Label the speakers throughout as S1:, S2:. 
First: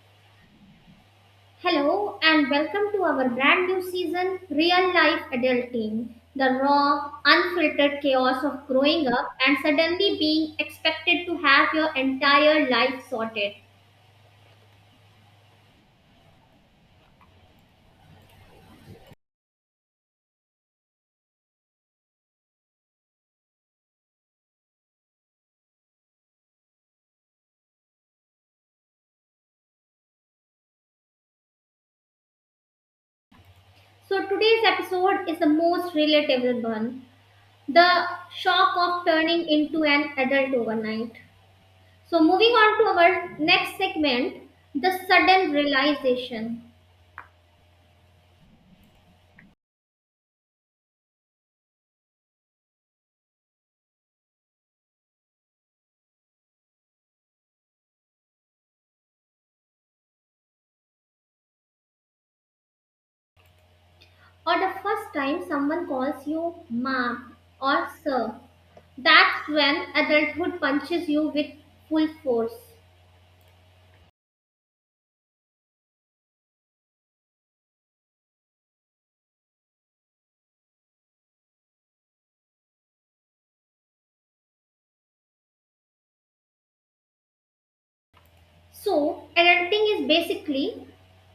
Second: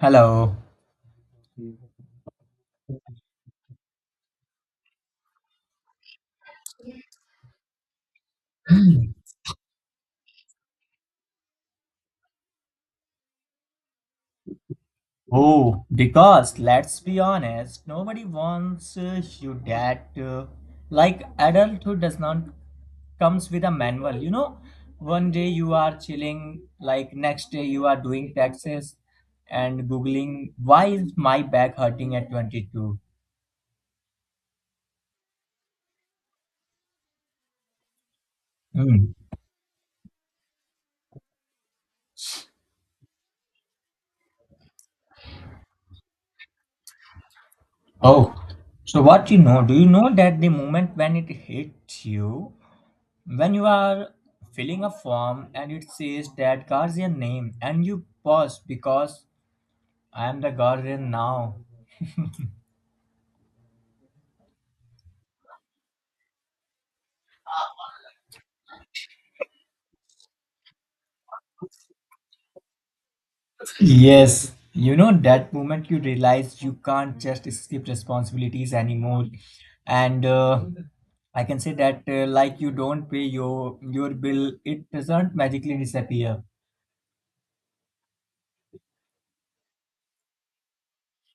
S1: Hello.
S2: Hello and welcome to our brand new season, Real Life Adulting. The raw, unfiltered chaos of growing up and suddenly being expected to have your entire life sorted.
S1: Oh, because let's be honest, nobody wants you that like adulthood does not comes with a manual. You know, one day you are chilling, like next day you are doing taxes and googling why is my back hurting at 22.
S2: So, today's episode is the most relatable one, the shock of
S1: Hmm.
S2: turning into an adult overnight. So, moving on to our next segment, the sudden realization,
S1: Oh, so what you know? Do you know that the moment when it hits you? When you are filling a form and it says that guardian name and you pause because I am the guardian now.
S2: or the first time someone calls you mom or sir. That's when adulthood punches you with full force.
S1: Yes, you know that moment you realize you can't just skip responsibilities anymore, and I can say that like you don't pay your bill, it doesn't magically disappear.
S2: So, adulting is basically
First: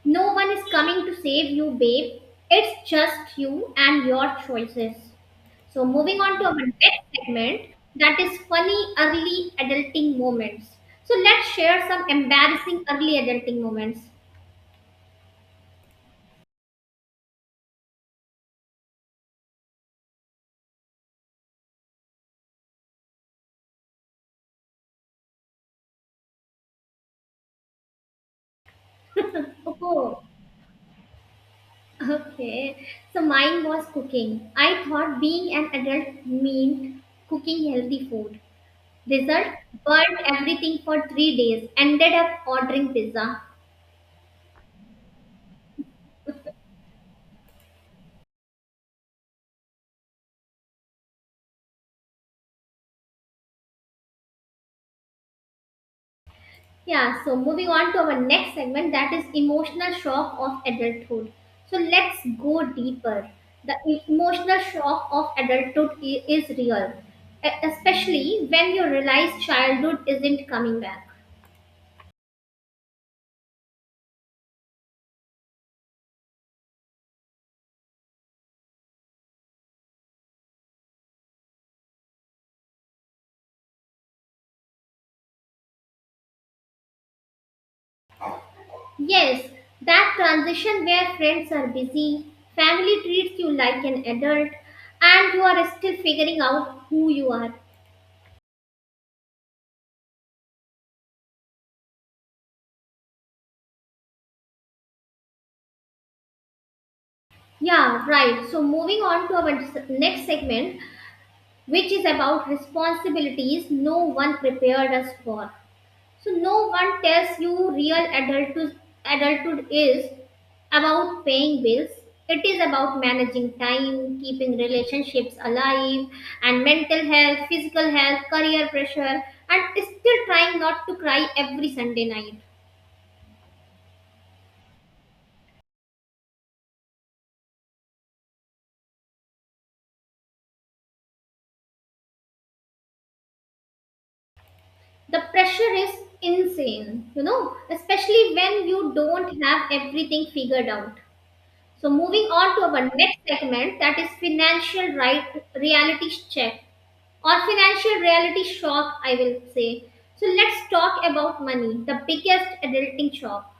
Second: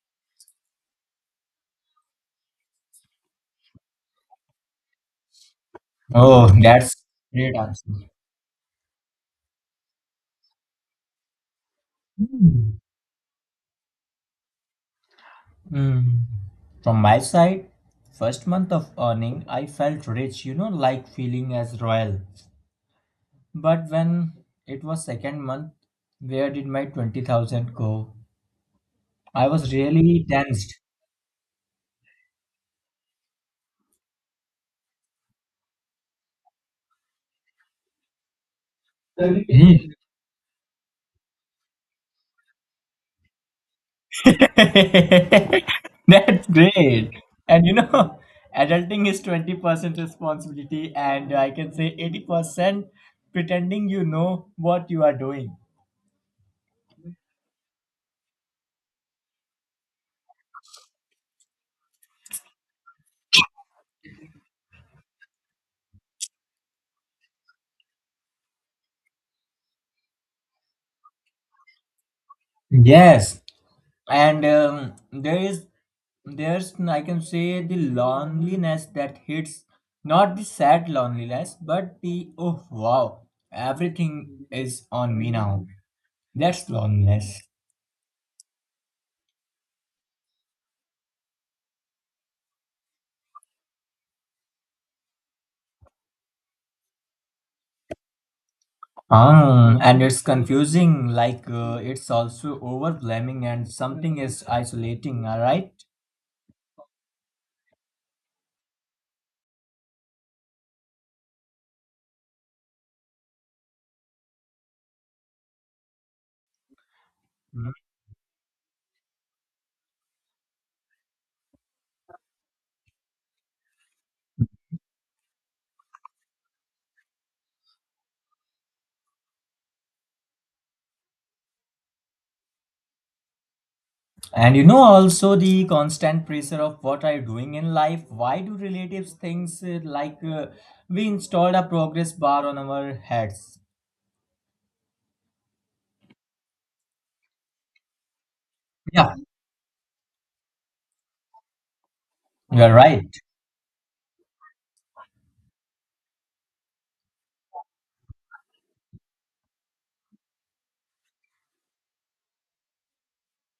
S2: no one is coming to save you, babe. It's just you and your choices. So, moving on to
S1: Oh,
S2: our
S1: that's
S2: next
S1: great
S2: segment
S1: answer.
S2: that is funny early adulting moments. So, let's share some embarrassing early adulting moments.
S1: Mm. From my side, first month of earning, I felt rich, like feeling as royal. But when it was second month, where did my 20,000 go? I was
S2: Oh.
S1: really tensed.
S2: Okay, so mine was cooking. I thought being an adult meant cooking healthy food.
S1: That's
S2: Result, burnt everything for 3 days. Ended up ordering pizza.
S1: great. And adulting is 20% responsibility, and I can say 80% pretending you know what you are doing.
S2: Yeah, so moving on to our next segment that is emotional shock of adulthood. So let's go deeper. The emotional shock of adulthood is real, especially when you realize childhood isn't coming back.
S1: Yes, and there's, I can say, the loneliness that hits, not the sad loneliness, but the oh wow, everything is on me now. That's loneliness.
S2: Yes, that transition where friends are busy, family treats you like an adult, and you are still figuring out who you are.
S1: Ah, and it's confusing, like it's also overwhelming, and something is isolating, all right?
S2: Yeah, right. So, moving on to our next segment, which is about responsibilities no one prepared us for. So no one tells you
S1: Mhm.
S2: real adulthood, adulthood is about paying bills. It is about managing time, keeping relationships alive, and mental health, physical health, career pressure, and still trying not to cry every Sunday night.
S1: And you know, also the constant pressure of what are you doing in life? Why do relatives things we installed a progress bar on our heads?
S2: The pressure is insane, you know, especially when you
S1: Yeah,
S2: don't have everything figured out. So moving on
S1: you
S2: to
S1: are
S2: our
S1: right.
S2: next segment that is financial reality check, or financial reality shock, I will say. So let's talk about money, the biggest adulting shock.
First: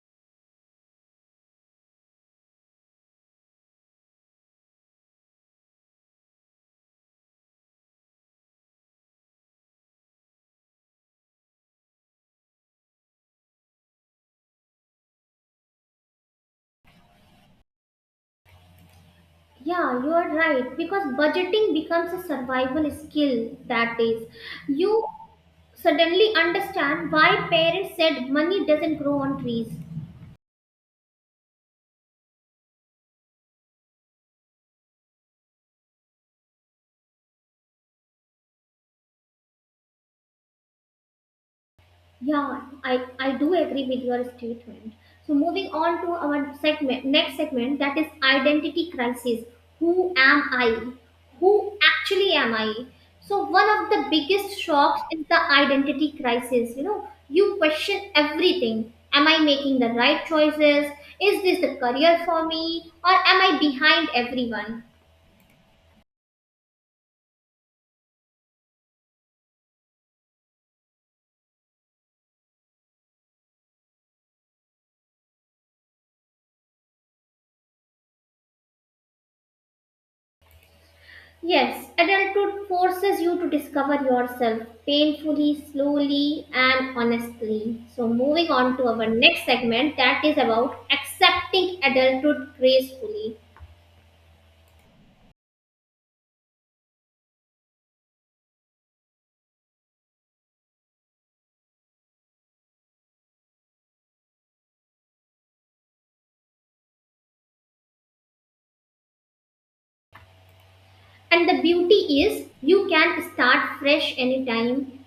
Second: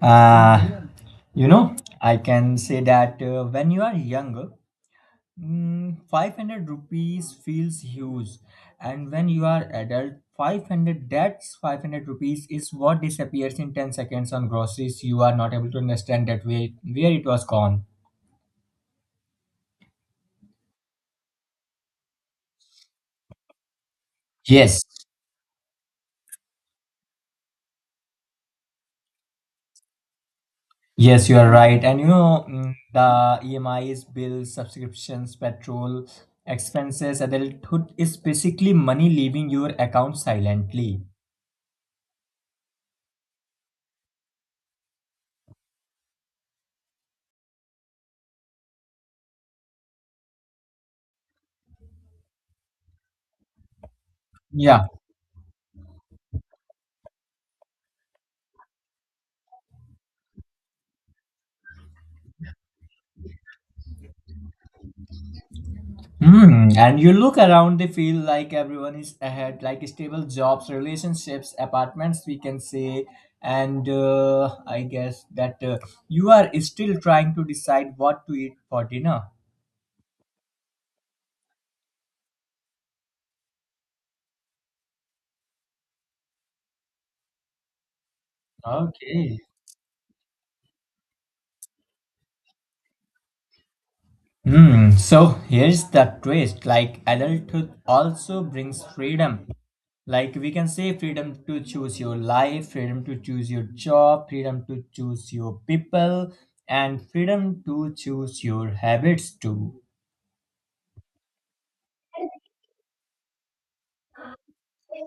S1: Uh, you know, I can say that when you are younger, 500 rupees feels huge, and when you are adult, 500 that's 500 rupees is what disappears in 10 seconds on groceries. You are not able to understand that way where it was gone.
S2: Yeah, you are right because budgeting becomes a survival skill that days.
S1: Yes,
S2: You suddenly understand why parents said money doesn't grow on trees.
S1: yes, you are right. And you know, the EMIs, bills, subscriptions, petrol, expenses, adulthood is basically money leaving your account silently.
S2: Yeah, I do agree with your statement. So moving on to next segment that is identity crisis. Who am I? Who actually am I? So one of the biggest
S1: Yeah.
S2: shocks is the identity crisis. You know, you question everything. Am I making the right choices? Is this the career for me? Or am I behind everyone?
S1: Hmm, and you look around, they feel like everyone is ahead, like stable jobs, relationships, apartments, we can say. And I guess that you are still trying to decide what to eat for dinner.
S2: Yes, adulthood forces you to discover yourself painfully, slowly, and honestly. So, moving on to our
S1: Okay.
S2: next segment that is about accepting adulthood gracefully.
S1: Hmm. So here's the twist. Like adulthood also brings freedom. Like we can say freedom to choose your life, freedom to choose your job, freedom to choose your people, and freedom to choose your habits too.
S2: And the beauty is you can start fresh anytime,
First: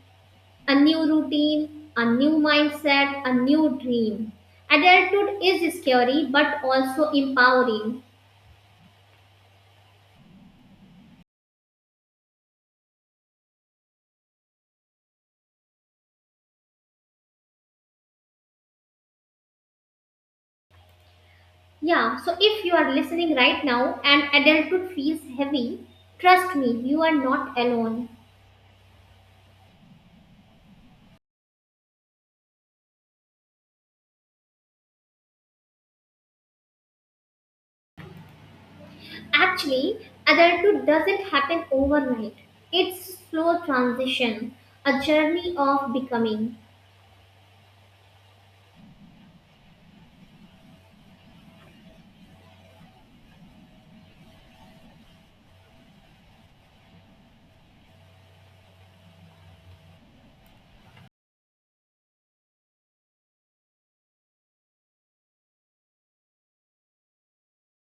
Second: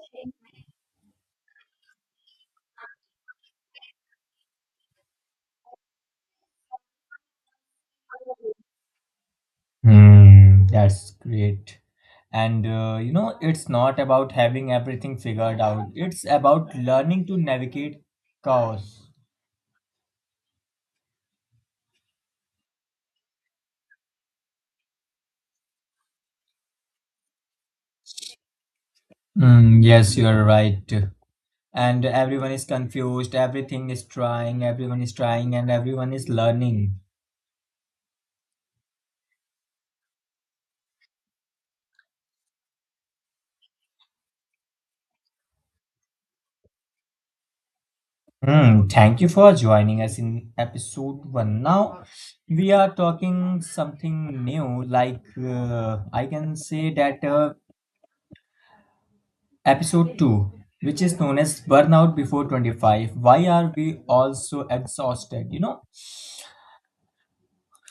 S2: a new routine, a new mindset, a new dream. Adulthood is scary but also empowering.
S1: Hmm, that's great. And it's not about having everything figured out, it's about learning to navigate chaos.
S2: Yeah, so if you are listening right now and adulthood feels heavy, trust me, you are not alone.
S1: Mm, yes, you're right. And everyone is confused, everything is trying, everyone is trying, and everyone is learning.
S2: Actually, adulthood doesn't happen overnight. It's a slow transition, a journey of becoming.
S1: Hmm, thank you for joining us in episode one. Now, we are talking something new. I can say that Episode 2, which is known as Burnout Before 25. Why are we all so exhausted?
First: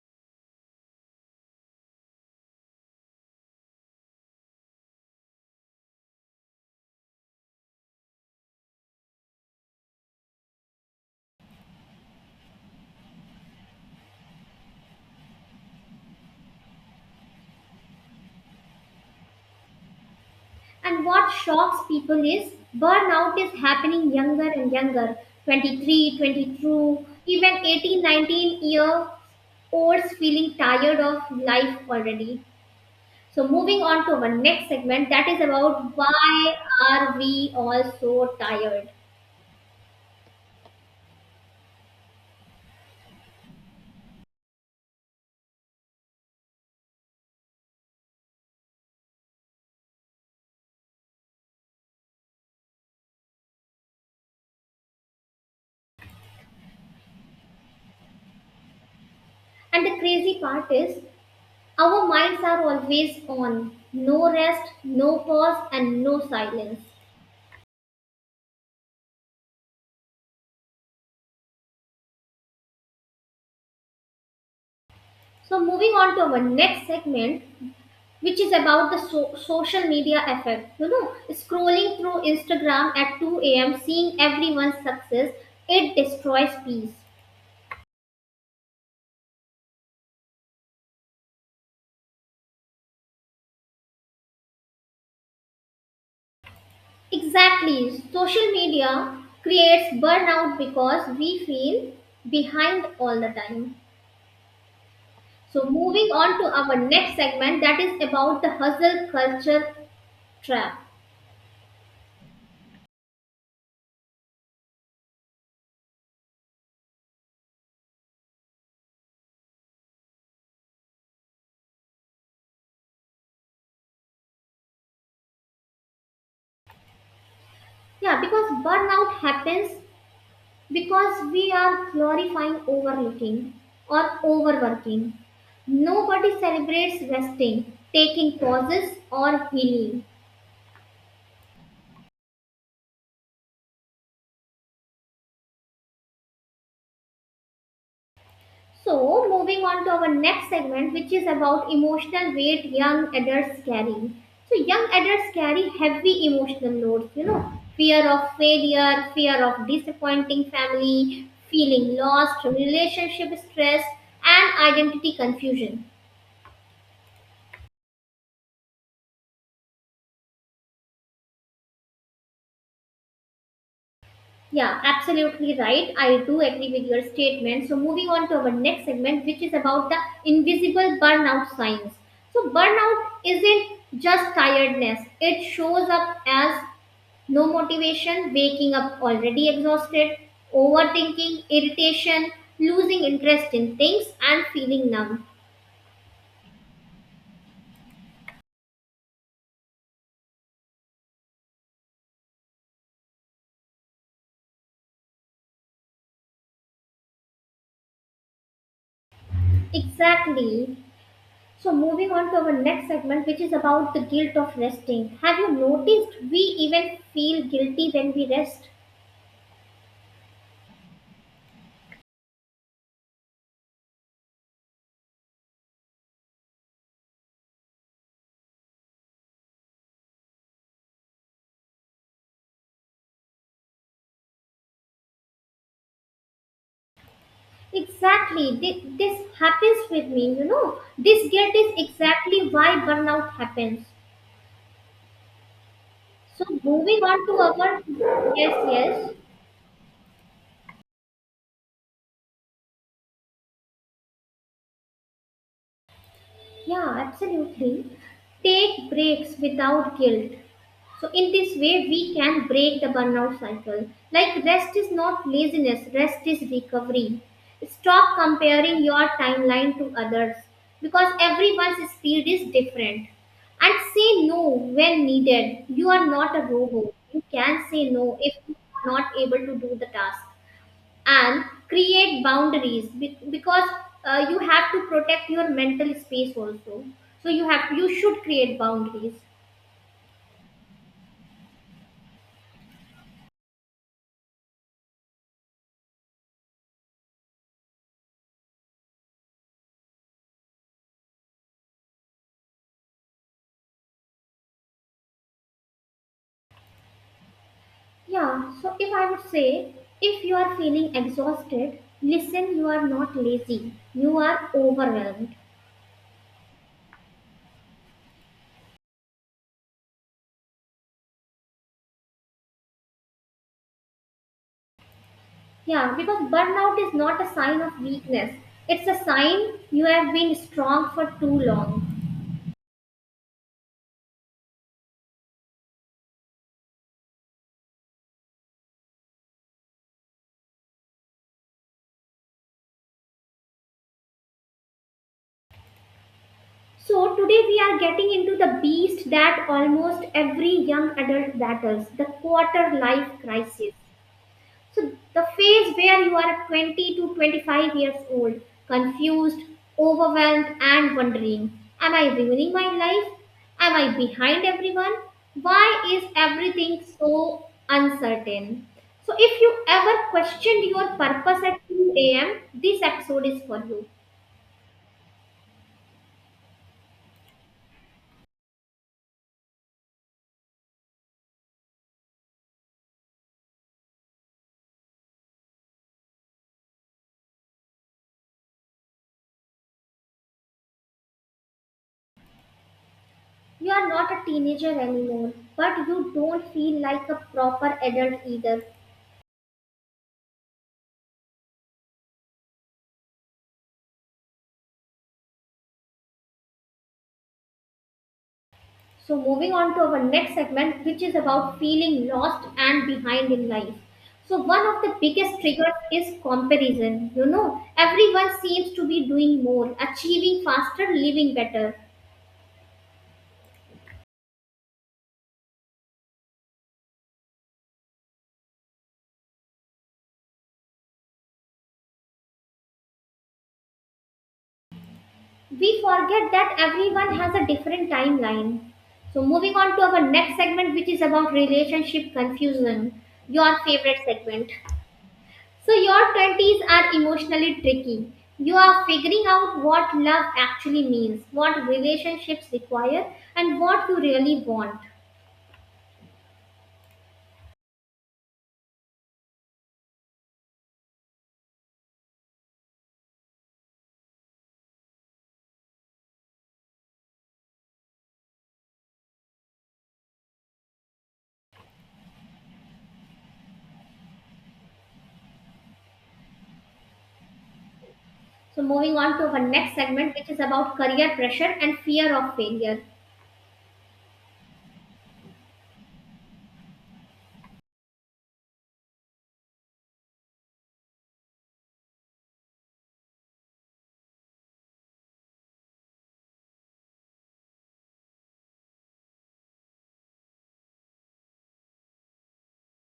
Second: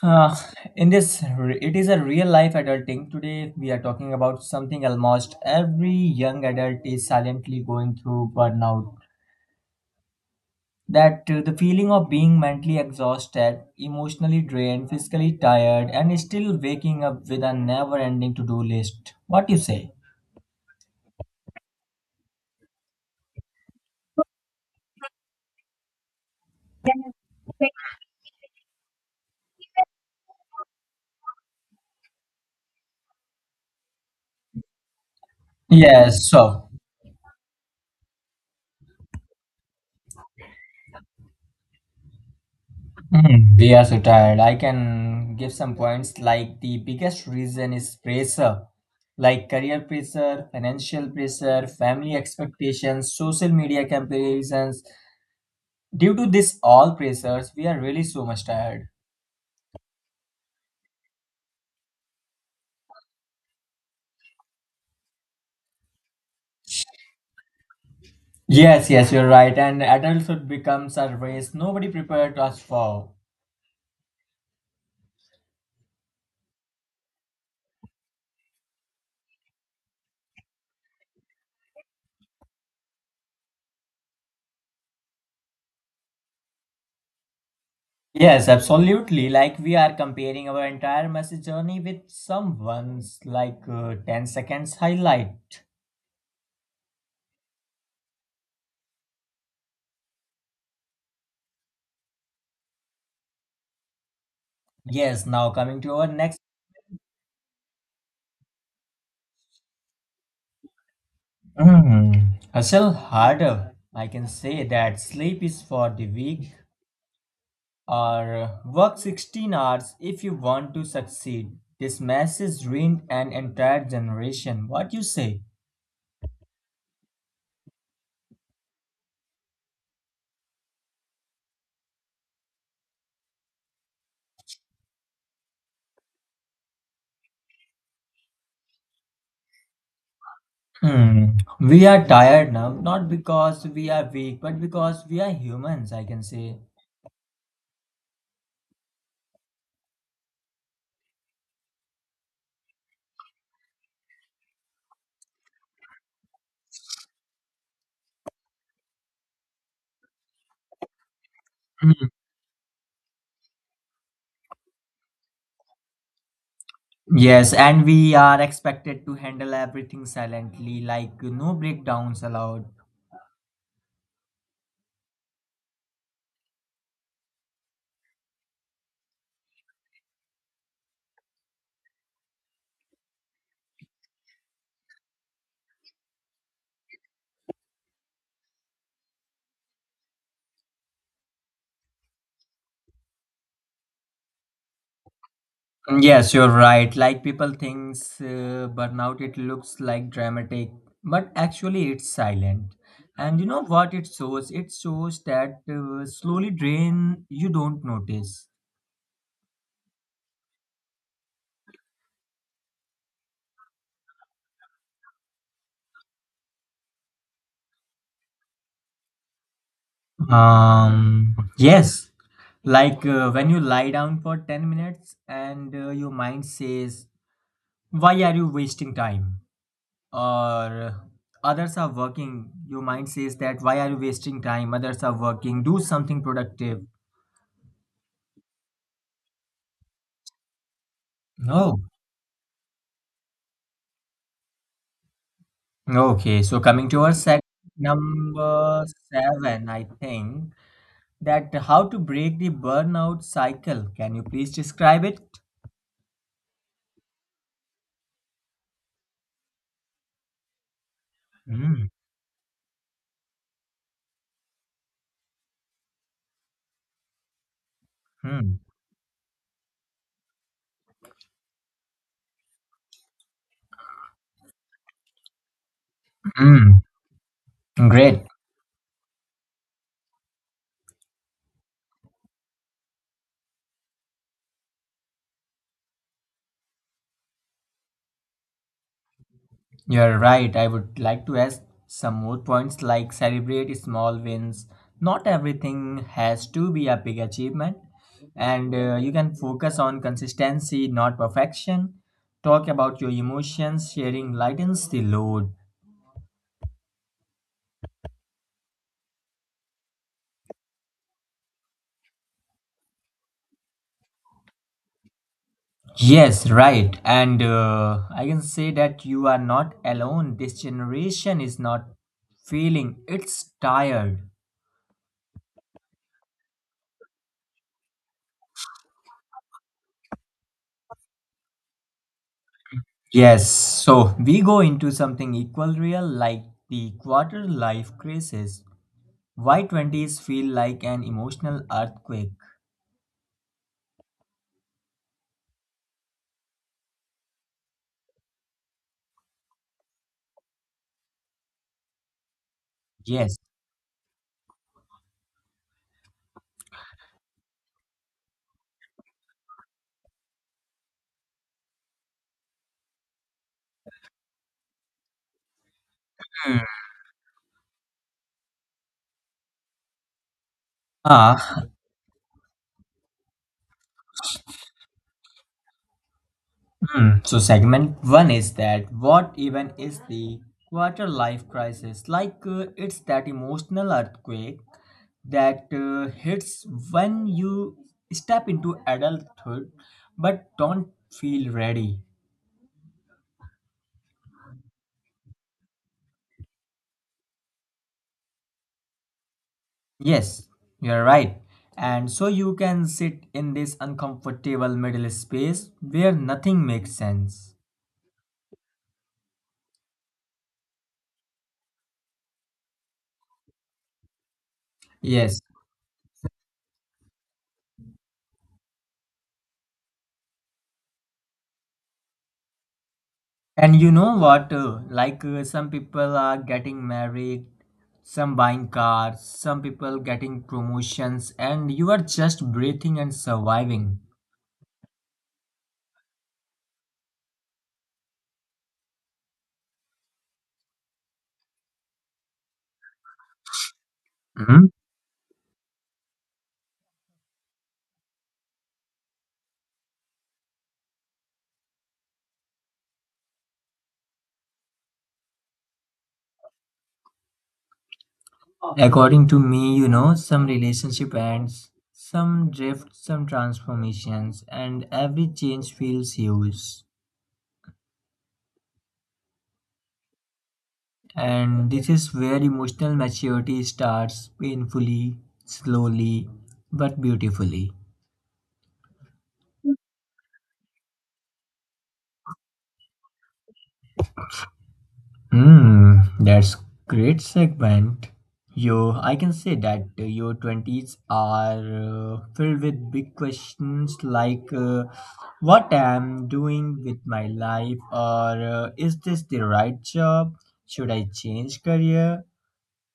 S1: uh, it is a real life adulting. Today, we are talking about something almost every young adult is silently going through burnout. That The feeling of being mentally exhausted, emotionally drained, physically tired, and still waking up with a never ending to do list. What do you say?
S2: And what shocks people is burnout is happening younger and younger. 23, 22, even 1819 year olds feeling tired of life already. So moving on to our next segment, that is about
S1: Yes,
S2: why
S1: so
S2: are we all so tired?
S1: Hmm, we are so tired. I can give some points like the biggest reason is pressure, like career pressure, financial pressure, family expectations, social media comparisons. Due to this all pressures, we are really so much tired.
S2: And the crazy part is, our minds are always on, no rest, no pause, and no silence.
S1: Yes, yes, you're right. And adulthood becomes a race nobody prepared us for.
S2: So moving on to our next segment, which is about the social media effect. You know, scrolling through Instagram at 2 a.m., seeing everyone's success, it destroys peace.
S1: Yes, absolutely. Like we are comparing our entire message journey with someone's 10 seconds highlight.
S2: Exactly. Social media creates burnout because we feel behind all the time.
S1: Yes, now
S2: So,
S1: coming to
S2: moving
S1: our
S2: on
S1: next.
S2: to our next segment that is about the hustle culture trap.
S1: Mm, hustle harder. I can say that sleep is for the weak or work 16 hours if you want to succeed. This message ruined an entire generation. What you say?
S2: Yeah, because burnout happens because we are glorifying overlooking or overworking. Nobody celebrates resting, taking pauses, or healing.
S1: Hmm. We are tired now, not because we are weak, but because we are humans, I can say.
S2: So, moving on to our next segment, which is about emotional weight young adults carry. So, young adults carry heavy emotional loads, you know, fear of failure, fear of disappointing family, feeling
S1: Hmm.
S2: lost, relationship stress, and identity confusion.
S1: Yes, and we are expected to handle everything silently, like no breakdowns allowed.
S2: Yeah, absolutely right. I do agree with your statement. So, moving on to our next segment, which is about the invisible burnout signs. So, burnout isn't just tiredness, it shows up as no motivation, waking up already exhausted, overthinking, irritation, losing interest in things, and feeling numb.
S1: Yes, you're right. Like people thinks burnout, it looks like dramatic, but actually it's silent. And you know what it shows? It shows that slowly drain you don't notice.
S2: Exactly. So, moving on to our next segment, which is about the guilt of resting. Have you noticed we even feel guilty when we rest?
S1: Yes, like when you lie down for 10 minutes and your mind says, why are you wasting time? Or others are working, your mind says that, why are you wasting time? Others are working, do something productive.
S2: Exactly. This happens with me, you know. This guilt is
S1: No.
S2: exactly why burnout happens.
S1: Okay,
S2: So,
S1: so coming
S2: moving
S1: to our
S2: on to
S1: segment
S2: our. Yes,
S1: number
S2: yes.
S1: seven, I think that how to break the burnout cycle. Can you please describe it?
S2: Yeah, absolutely. Take breaks without guilt. So, in this way,
S1: Mm,
S2: we can break the burnout cycle. Like, rest is not laziness, rest is recovery. Stop
S1: mm,
S2: comparing your timeline to others because everyone's speed is different. And say no when needed. You are not a
S1: mm.
S2: robot. You can say no
S1: Great.
S2: if you are not able to do the task, and create boundaries because you have to protect your mental space also, so you should create boundaries.
S1: You're right. I would like to add some more points like celebrate small wins. Not everything has to be a big achievement. And you can focus on consistency, not perfection. Talk about your emotions, sharing lightens the load.
S2: Yeah, so if I would say, if you are feeling exhausted, listen, you are not lazy, you are overwhelmed.
S1: Yes, right. And I can say that you are not alone. This generation is not feeling, it's tired.
S2: Yeah, because burnout is not a sign of weakness, it's a sign you have been strong for too long.
S1: Yes, so we go into something equal real like the quarter life crisis. Why 20s feel like an emotional earthquake?
S2: So today we are getting into the beast that almost every young adult battles, the quarter life
S1: Yes.
S2: crisis. So the phase where you are at 20 to 25 years old, confused, overwhelmed, and wondering, am I ruining my life? Am I behind everyone? Why is
S1: Hmm.
S2: everything so uncertain? So if you ever questioned your purpose at
S1: Ah,
S2: 2 a.m., this episode is for you.
S1: hmm. So segment one is that what even is the quarter life crisis? Like it's that emotional earthquake that hits when you step into adulthood but don't feel ready.
S2: You are not a teenager anymore, but you don't feel like a proper adult either.
S1: Yes, you're right. And so you can sit in this uncomfortable middle space where nothing makes sense.
S2: So, moving on to our next segment, which is about feeling lost and behind in life. So, one of the
S1: Yes.
S2: biggest triggers is comparison. You know, everyone seems to be doing more, achieving faster, living better.
S1: And you know what? Some people are getting married, some buying cars, some people getting promotions, and you are just breathing and surviving.
S2: We forget that everyone has a different timeline. So, moving on to our next segment, which is about relationship confusion, your favorite segment.
S1: Mhm.
S2: So, your 20s are emotionally tricky. You are figuring out what love actually means, what relationships require, and what you really want.
S1: According to me, some relationship ends, some drift, some transformations, and every change feels huge. And this is where emotional maturity starts painfully, slowly, but beautifully.
S2: So, moving on to our next segment, which is about career pressure and fear of failure.
S1: Hmm, that's great segment. Yo, I can say that your 20s are filled with big questions like what I'm doing with my life or is this the right job? Should I change career?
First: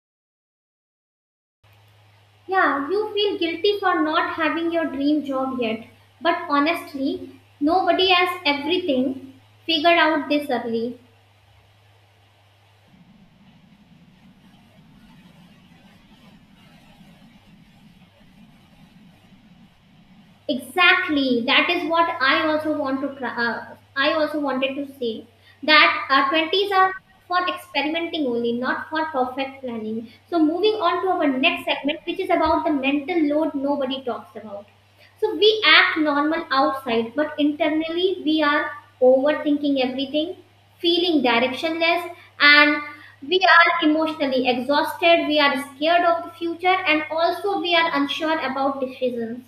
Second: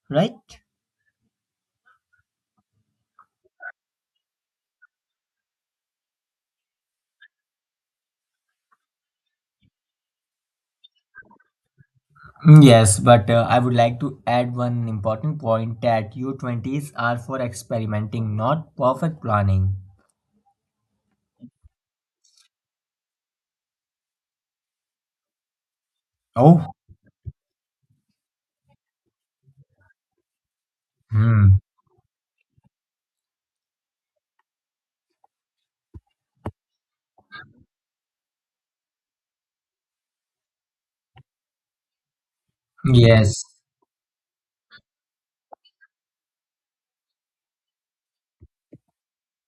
S1: Right?
S2: Yeah, you feel guilty for not having your dream job yet, but honestly, nobody has everything figured out this early.
S1: Mm, yes, but I would like to add one important point that your 20s are for experimenting, not perfect planning.
S2: Exactly. That is what I also want to try. I also wanted to say that 20s
S1: Oh,
S2: are for experimenting only, not for perfect planning. So moving on to our
S1: hmm.
S2: next segment, which is about the mental load nobody talks about. So we act normal outside, but internally we are overthinking everything, feeling directionless, and we
S1: Yes.
S2: are emotionally exhausted. We are scared of the future, and also we are unsure about decisions.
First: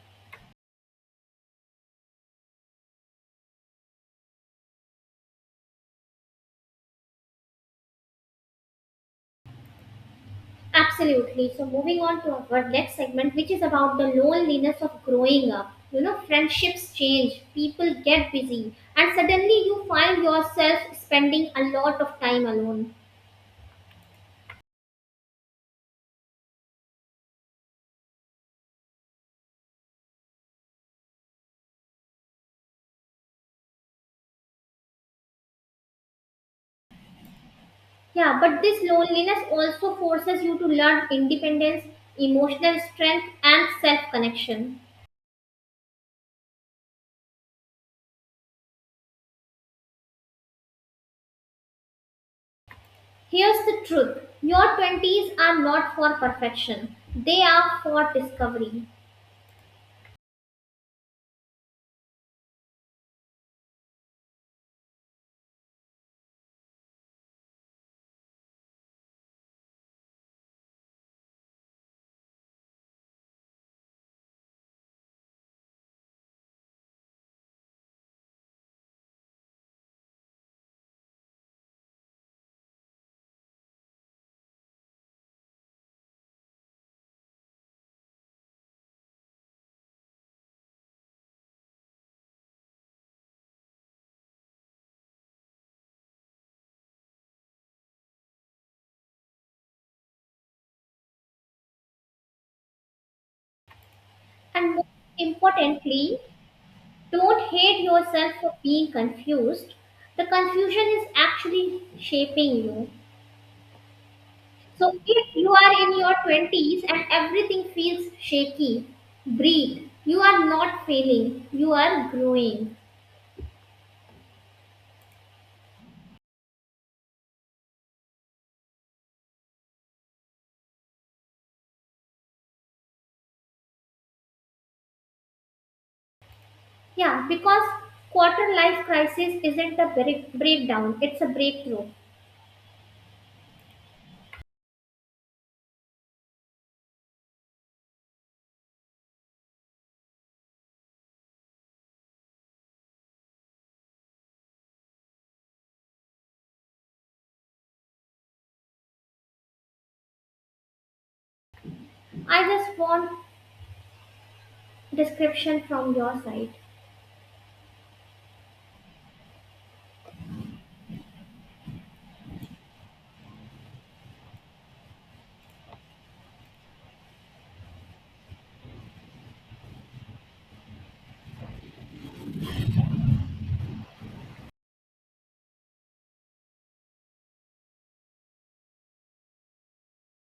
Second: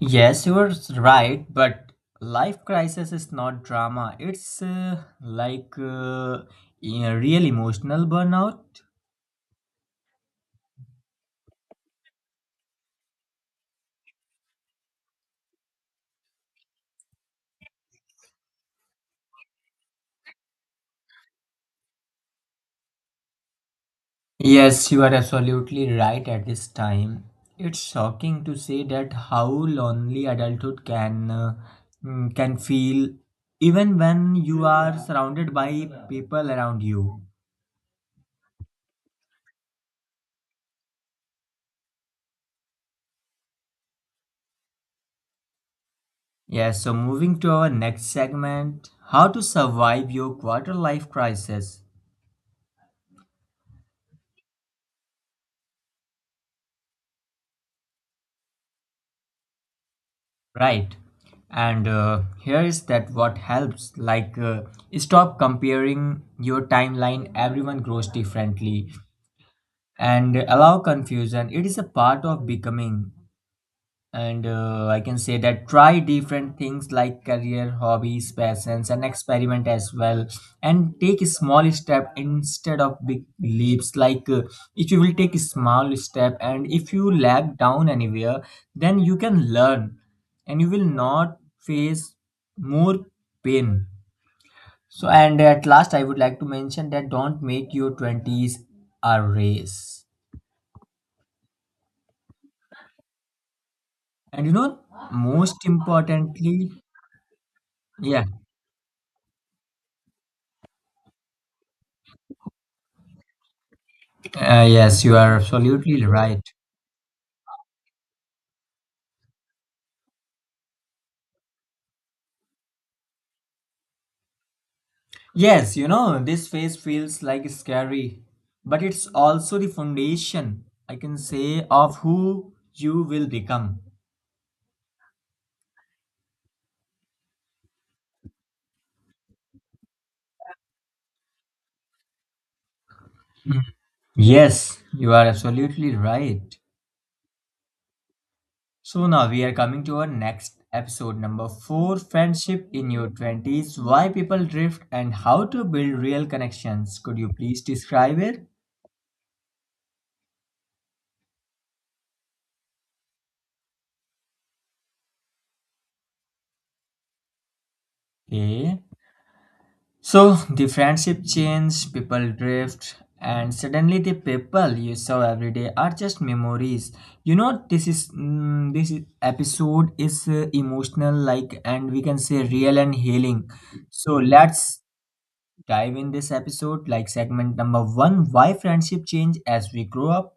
S1: Yes, you're right, but life crisis is not drama. It's a real emotional burnout.
S2: Absolutely. So moving on to our next segment, which is about the loneliness of growing up. You know, friendships change, people get busy, and suddenly you find yourself spending a lot of time alone.
S1: Yes, you are absolutely right at this time. It's shocking to say that how lonely adulthood can feel even when you are surrounded by people around you.
S2: Yeah, but this loneliness also forces you to learn independence, emotional strength, and self connection.
S1: Yes, so moving to our next segment, how to survive your quarter life crisis.
S2: Here's the truth, your 20s are not for perfection, they are for discovery.
S1: Right. And here is that what helps, like stop comparing your timeline, everyone grows differently, and allow confusion, it is a part of becoming. And I can say that try different things like career, hobbies, passions, and experiment as well, and take a small step instead of big leaps, like if you will take a small step and if you lag down anywhere, then you can learn and you will not face more pain. So, and at last, I would like to mention that don't make your 20s a race. And you
S2: And
S1: know,
S2: most
S1: most
S2: importantly,
S1: importantly.
S2: don't hate
S1: Yeah.
S2: yourself for being confused. The confusion is actually shaping you. So,
S1: Yes, you
S2: if
S1: are
S2: you are in
S1: absolutely
S2: your
S1: right.
S2: 20s and everything feels shaky, breathe. You are not failing, you are growing.
S1: Yes, this phase feels like scary, but it's also the foundation, I can say, of who you will become.
S2: Yeah, because quarter life crisis isn't a breakdown, it's a breakthrough.
S1: Mm. Yes, you are absolutely right. So now we are coming to our next episode, number four, Friendship in Your 20s, Why People Drift and How to Build Real Connections. Could you please describe it?
S2: I just want description from your side.
S1: Okay. So the friendship change, people drift, and suddenly the people you saw every day are just memories. You know, this is mm, this is- episode is emotional, like, and we can say real and healing. So let's dive in this episode, like segment number one: why friendship change as we grow up.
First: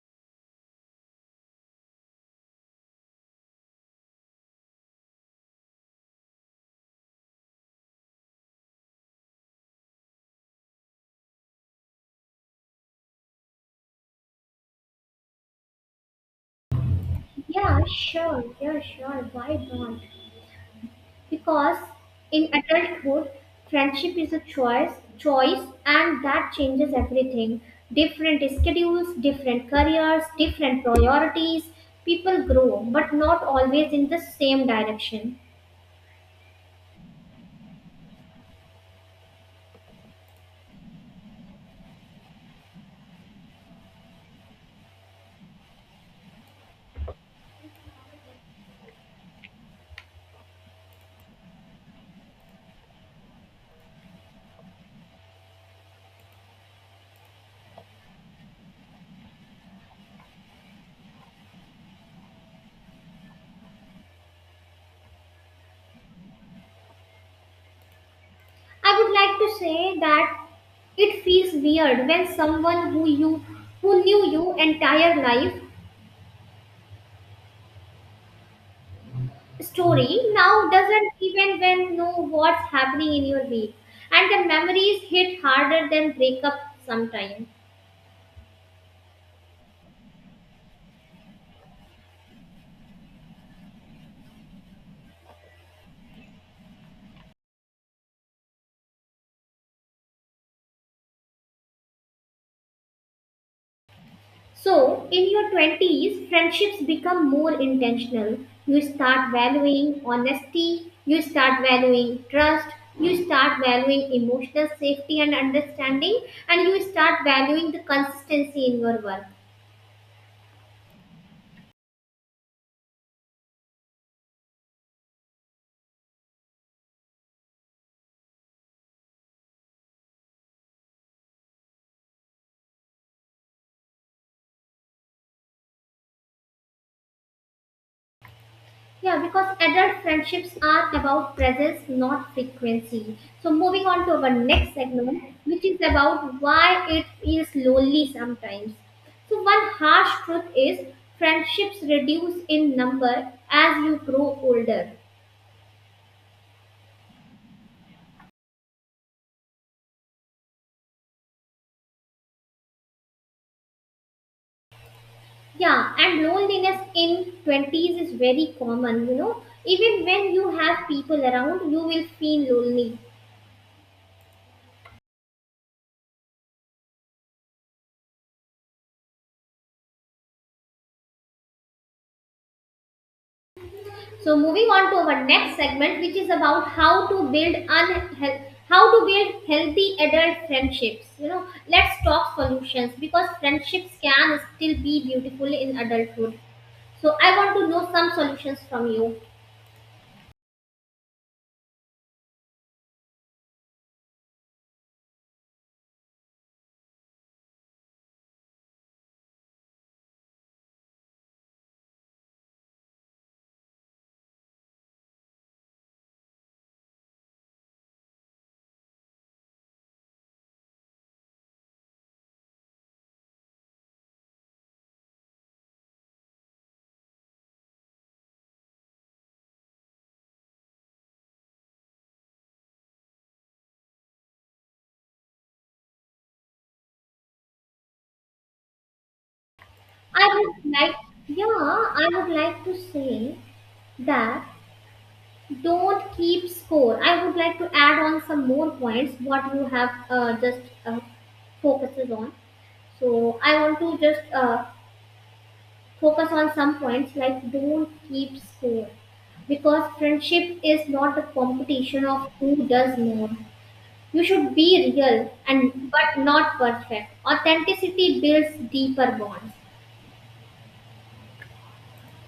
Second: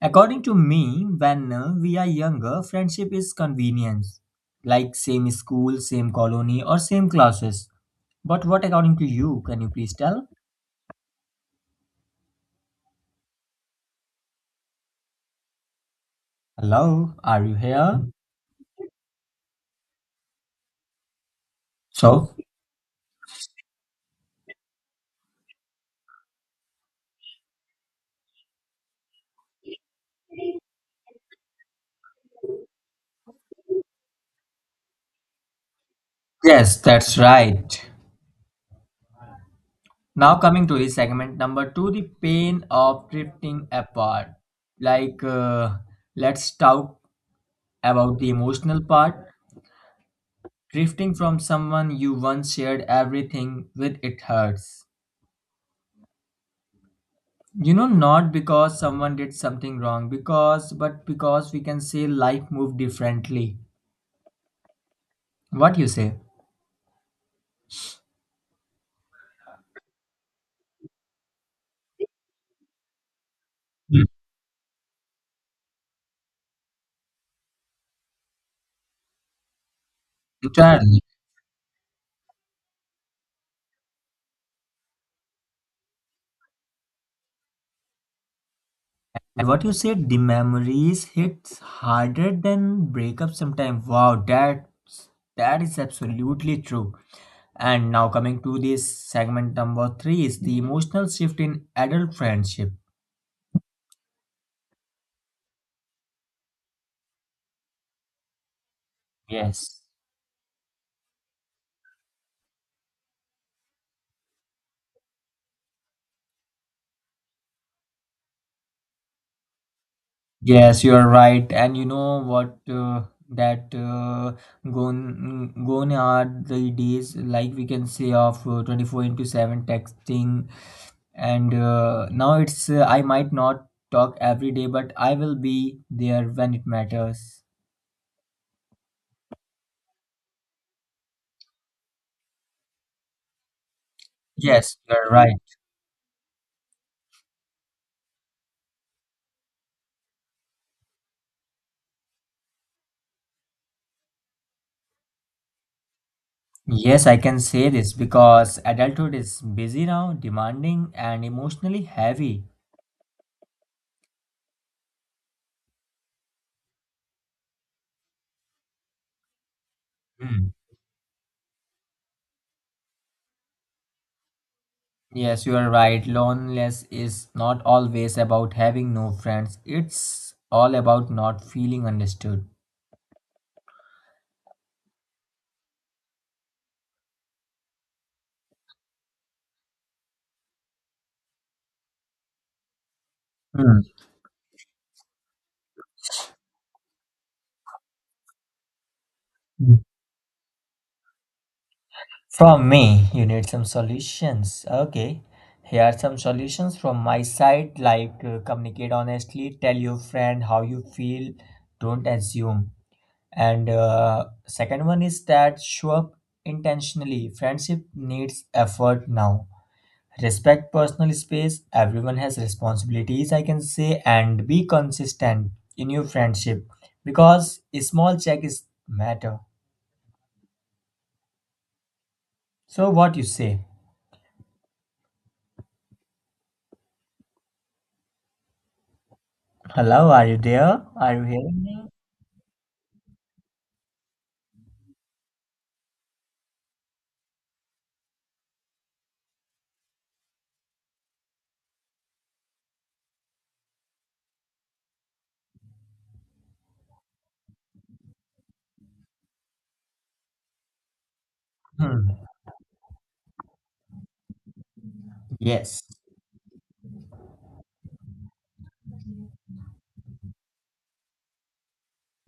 S1: According to me, when we are younger, friendship is convenience, like same school, same colony, or same classes, but what, according to you, can you please tell? Hello, are you
S2: Yeah,
S1: here?
S2: sure, yeah, sure. Why not? Because
S1: So,
S2: in adulthood, friendship is a choice, and that changes everything. Different schedules, different careers, different priorities. People grow, but not always in the same direction.
S1: yes, that's right. Now, coming to the segment number two, the pain of drifting apart. Like, uh, let's talk about the emotional part. Drifting from someone you once shared everything with, it hurts. You know, not because someone did something wrong, because but because we can say life moved differently. What you say?
S2: I would like to say that it feels weird when someone who
S1: Hmm.
S2: knew you entire life story now
S1: Entirely.
S2: doesn't even when know what's happening in your week, and the memories hit harder than breakup sometimes.
S1: And what you said, the memories hits harder than breakup sometimes. Wow, that is absolutely true. And now coming to this segment number three is the emotional shift in adult friendship.
S2: So, in your 20s, friendships become more intentional. You start
S1: Yes.
S2: valuing honesty, you start valuing trust, you start valuing emotional safety and understanding, and you start valuing the consistency in your work.
S1: Yes, you are right. And you know what? That Gone are the days, like we can say, of 24 into 7 texting, and now it's, I might not talk every day, but I will be there when it matters.
S2: Yeah, because adult friendships are about presence, not frequency. So, moving on to our next
S1: Yes, you're
S2: segment,
S1: right.
S2: which is about why it feels lonely sometimes. So, one harsh truth is friendships reduce in number as you grow older.
S1: Yes, I can say this because adulthood is busy now, demanding and emotionally heavy.
S2: Yeah, and loneliness in 20s is very common, you know. Even when
S1: Hmm.
S2: you have people around, you will feel lonely.
S1: Yes, you are right. Loneliness is not always about having no friends, it's all about not feeling understood.
S2: So moving on to our next segment, which is about how to build how to build healthy adult friendships. You know, let's talk solutions because
S1: Hmm.
S2: friendships can still be beautiful in adulthood. So I want to know some solutions from you.
S1: From me, you need some solutions. Okay. Here are some solutions from my side, like communicate honestly, tell your friend how you feel, don't assume. And second one is that show up intentionally. Friendship needs effort now. Respect personal space. Everyone has responsibilities, I can say, and be consistent in your friendship because small check is matter. So what you say? Hello,
S2: I
S1: are you
S2: would
S1: there?
S2: like,
S1: Are you
S2: yeah,
S1: hearing me?
S2: I would like to say that don't keep score. I would like to add on some more points what you have just focuses on. So I want to just focus on some points, like don't keep score, because friendship is not a competition
S1: Hmm,
S2: of who does more. You should be real
S1: yes.
S2: and but not perfect, authenticity builds deeper bonds.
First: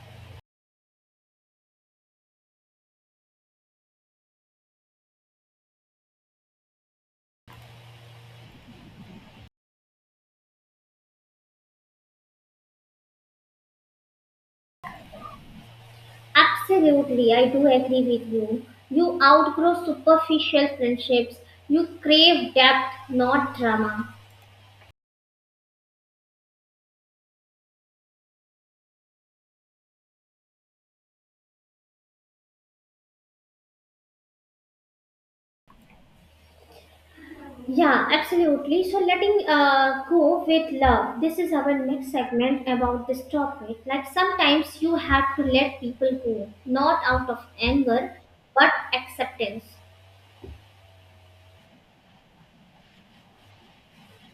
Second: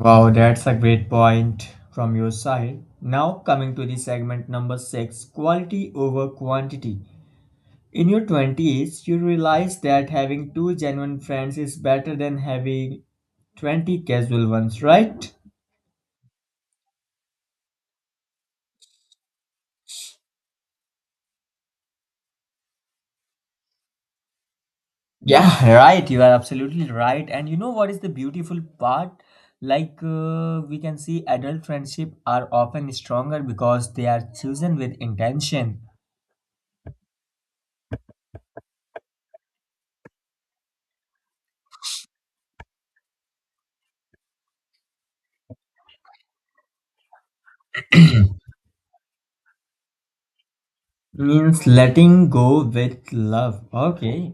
S1: Wow, that's a great point from your side. Now, coming to the segment number six, quality over quantity. In your 20s, you realize that having two genuine friends is better than having 20 casual ones, right?
S2: Absolutely, I do agree with you. You outgrow superficial friendships, you crave depth, not drama.
S1: Yeah, right. You are absolutely right. And you know what is the beautiful part? Like we can see adult friendship are often stronger because they are chosen with intention.
S2: Yeah, absolutely. So, letting go with love. This is our next segment about this topic. Like, sometimes you have to let people go, not out of anger, but acceptance.
S1: Means letting go with love. Okay.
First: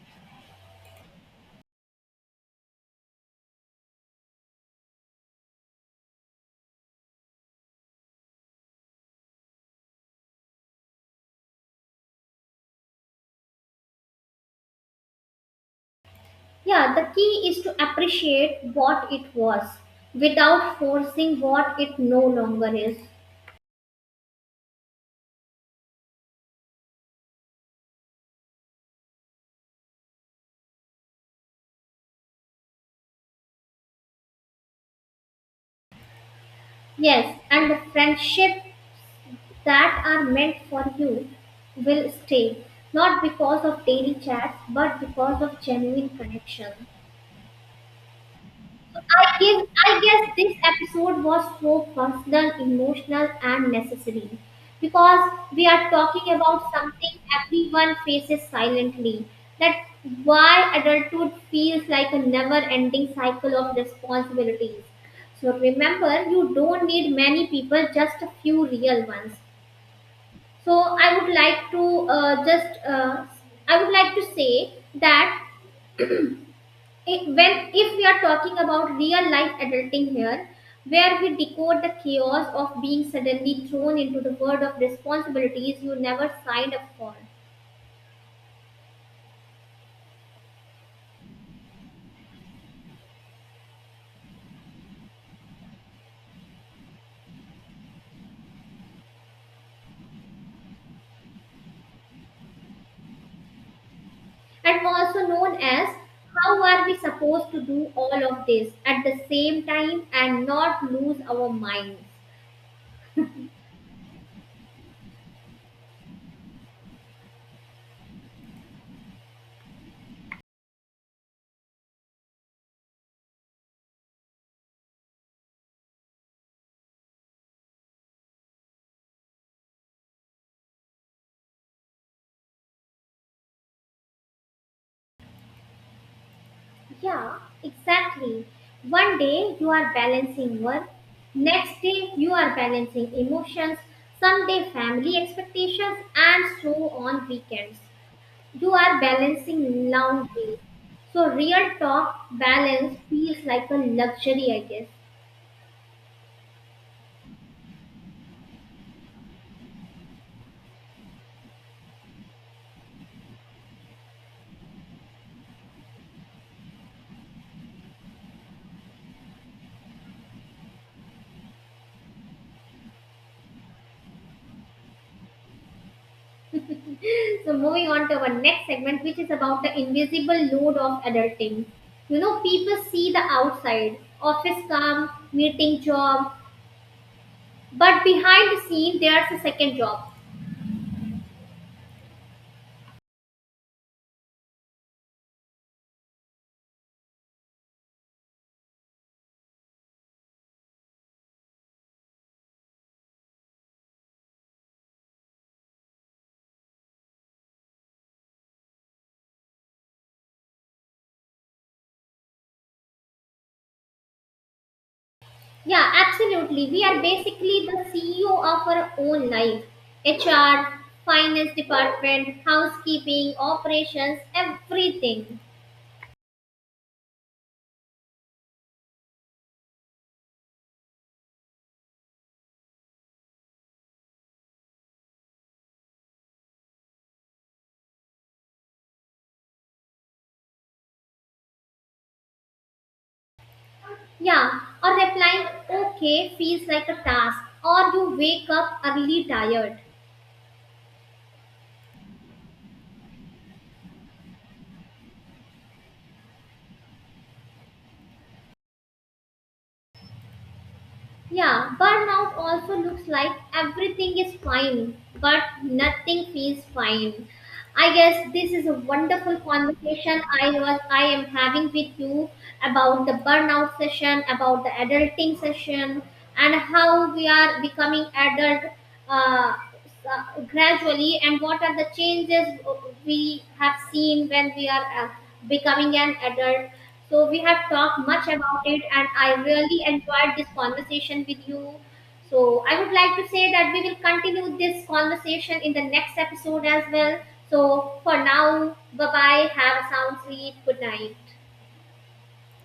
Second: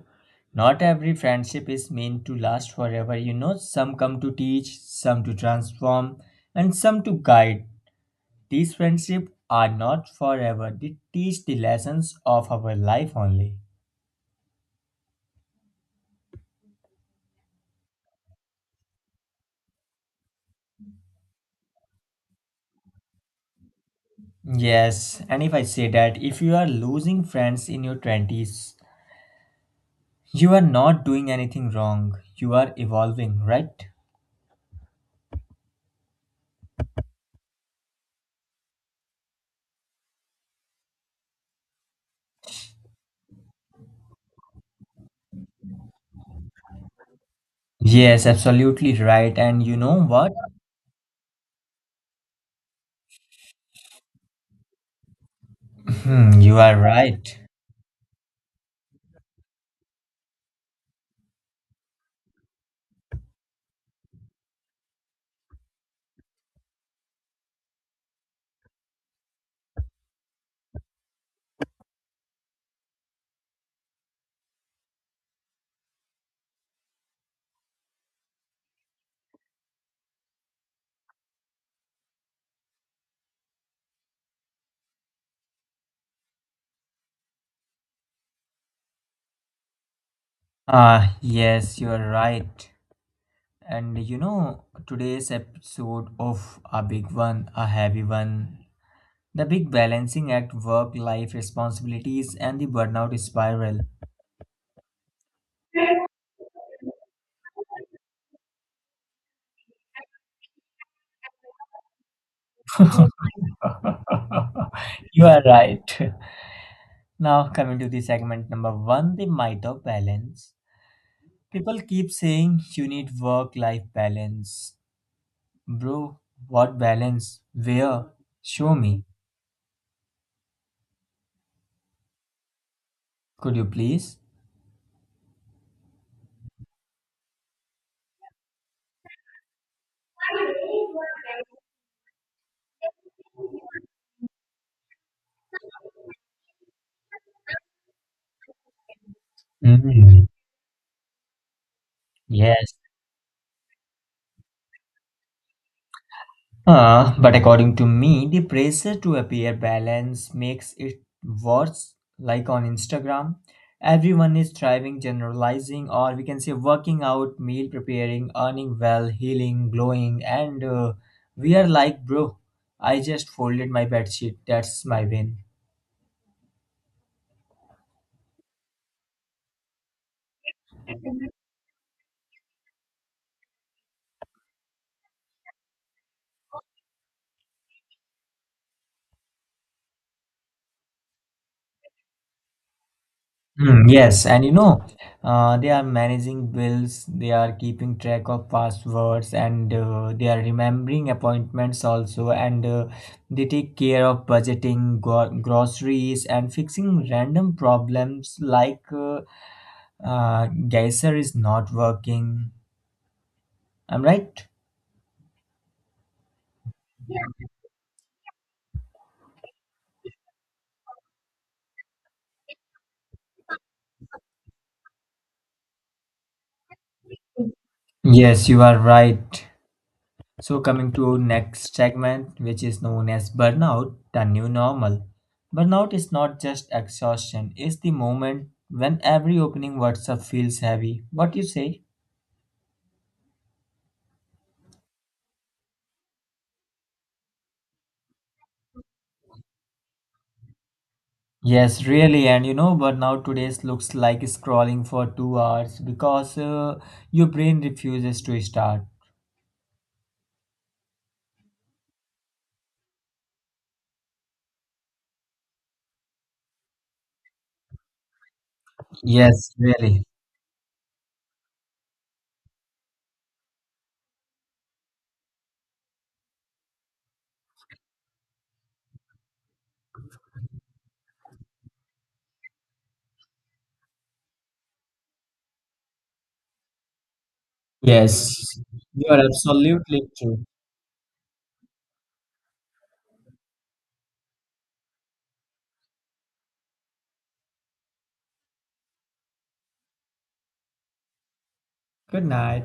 S1: Not every friendship is meant to last forever. Some come to teach, some to transform, and some to guide. These friendships are not forever, they teach the lessons of our life only.
S2: Yeah, the key is to appreciate what it was without forcing what it no longer is.
S1: Yes, and if I say that, if you are losing friends in your 20s, you are not doing anything wrong. You are evolving, right?
S2: Yes, and the friendship that are meant for you will stay, not because of daily chats, but because of genuine connection.
S1: Yes, absolutely right.
S2: I
S1: And
S2: guess,
S1: you
S2: I
S1: know
S2: guess
S1: what?
S2: this episode was so personal, emotional, and necessary because we are talking
S1: Hmm, you
S2: about
S1: are
S2: something
S1: right.
S2: everyone faces silently. That why adulthood feels like a never-ending cycle of responsibilities. So remember, you don't need many people, just a few real ones. So I would like to just I would like to say that when if we are talking about real life adulting here, where we decode the chaos of being suddenly thrown into the world of responsibilities you never signed up for,
S1: Ah, yes, you're right. And you know, today's episode of a big one, a heavy one, the big balancing act, work life responsibilities, and the burnout spiral.
S2: and also known as how are we supposed to do all of this at the same time and not lose our minds.
S1: You are right. Now, coming to the segment number one, the might of balance. People keep saying you need work life balance. Bro, what balance? Where? Show me. Could you please?
S2: Yeah exactly, one day you are balancing work, next day you are balancing emotions, someday family expectations, and so on weekends you are balancing
S1: Mhm.
S2: loudly. So real talk,
S1: Yes.
S2: balance feels like a luxury, I guess.
S1: But according to me, the pressure to appear balanced makes it worse. Like on Instagram, everyone is thriving, generalizing, or we can say working out, meal preparing, earning well, healing, glowing, and we are like, bro, I just folded my bed sheet. That's my win.
S2: So moving on to our next segment, which is about the invisible load of adulting. You know, people see the outside, office come, meeting job, but behind the scene there's a second job.
S1: Mm, yes, and they are managing bills, they are keeping track of passwords, and they are remembering appointments also, and they take care of budgeting, go groceries, and fixing random problems like geyser is not working. I'm right?
S2: Yeah, absolutely. We are basically the CEO of our own life. HR, finance department, housekeeping, operations, everything.
S1: Yes, you are right. So coming to next segment, which is known as burnout, the new normal. Burnout is not just exhaustion, it's the moment when every opening WhatsApp feels heavy. What you say?
S2: Yeah, or replying okay feels like a task, or you wake up early tired.
S1: Yes, really, and burnout today's looks like scrolling for 2 hours because your brain refuses to start.
S2: Yeah, burnout also looks like everything is fine, but nothing feels fine. I guess this is a wonderful
S1: Yes, really.
S2: conversation I am having with you about the burnout session, about the adulting session, and how we are becoming adult. Uh, gradually and what are the changes we have seen when we are becoming an adult. So we have talked
S1: Yes,
S2: much about it
S1: you
S2: and
S1: are
S2: I really
S1: absolutely
S2: enjoyed
S1: true.
S2: this conversation with you. So I would like to say that we will continue this conversation in the next episode as well. So for now, bye bye, have a sound sleep. Good night.
S1: Good night.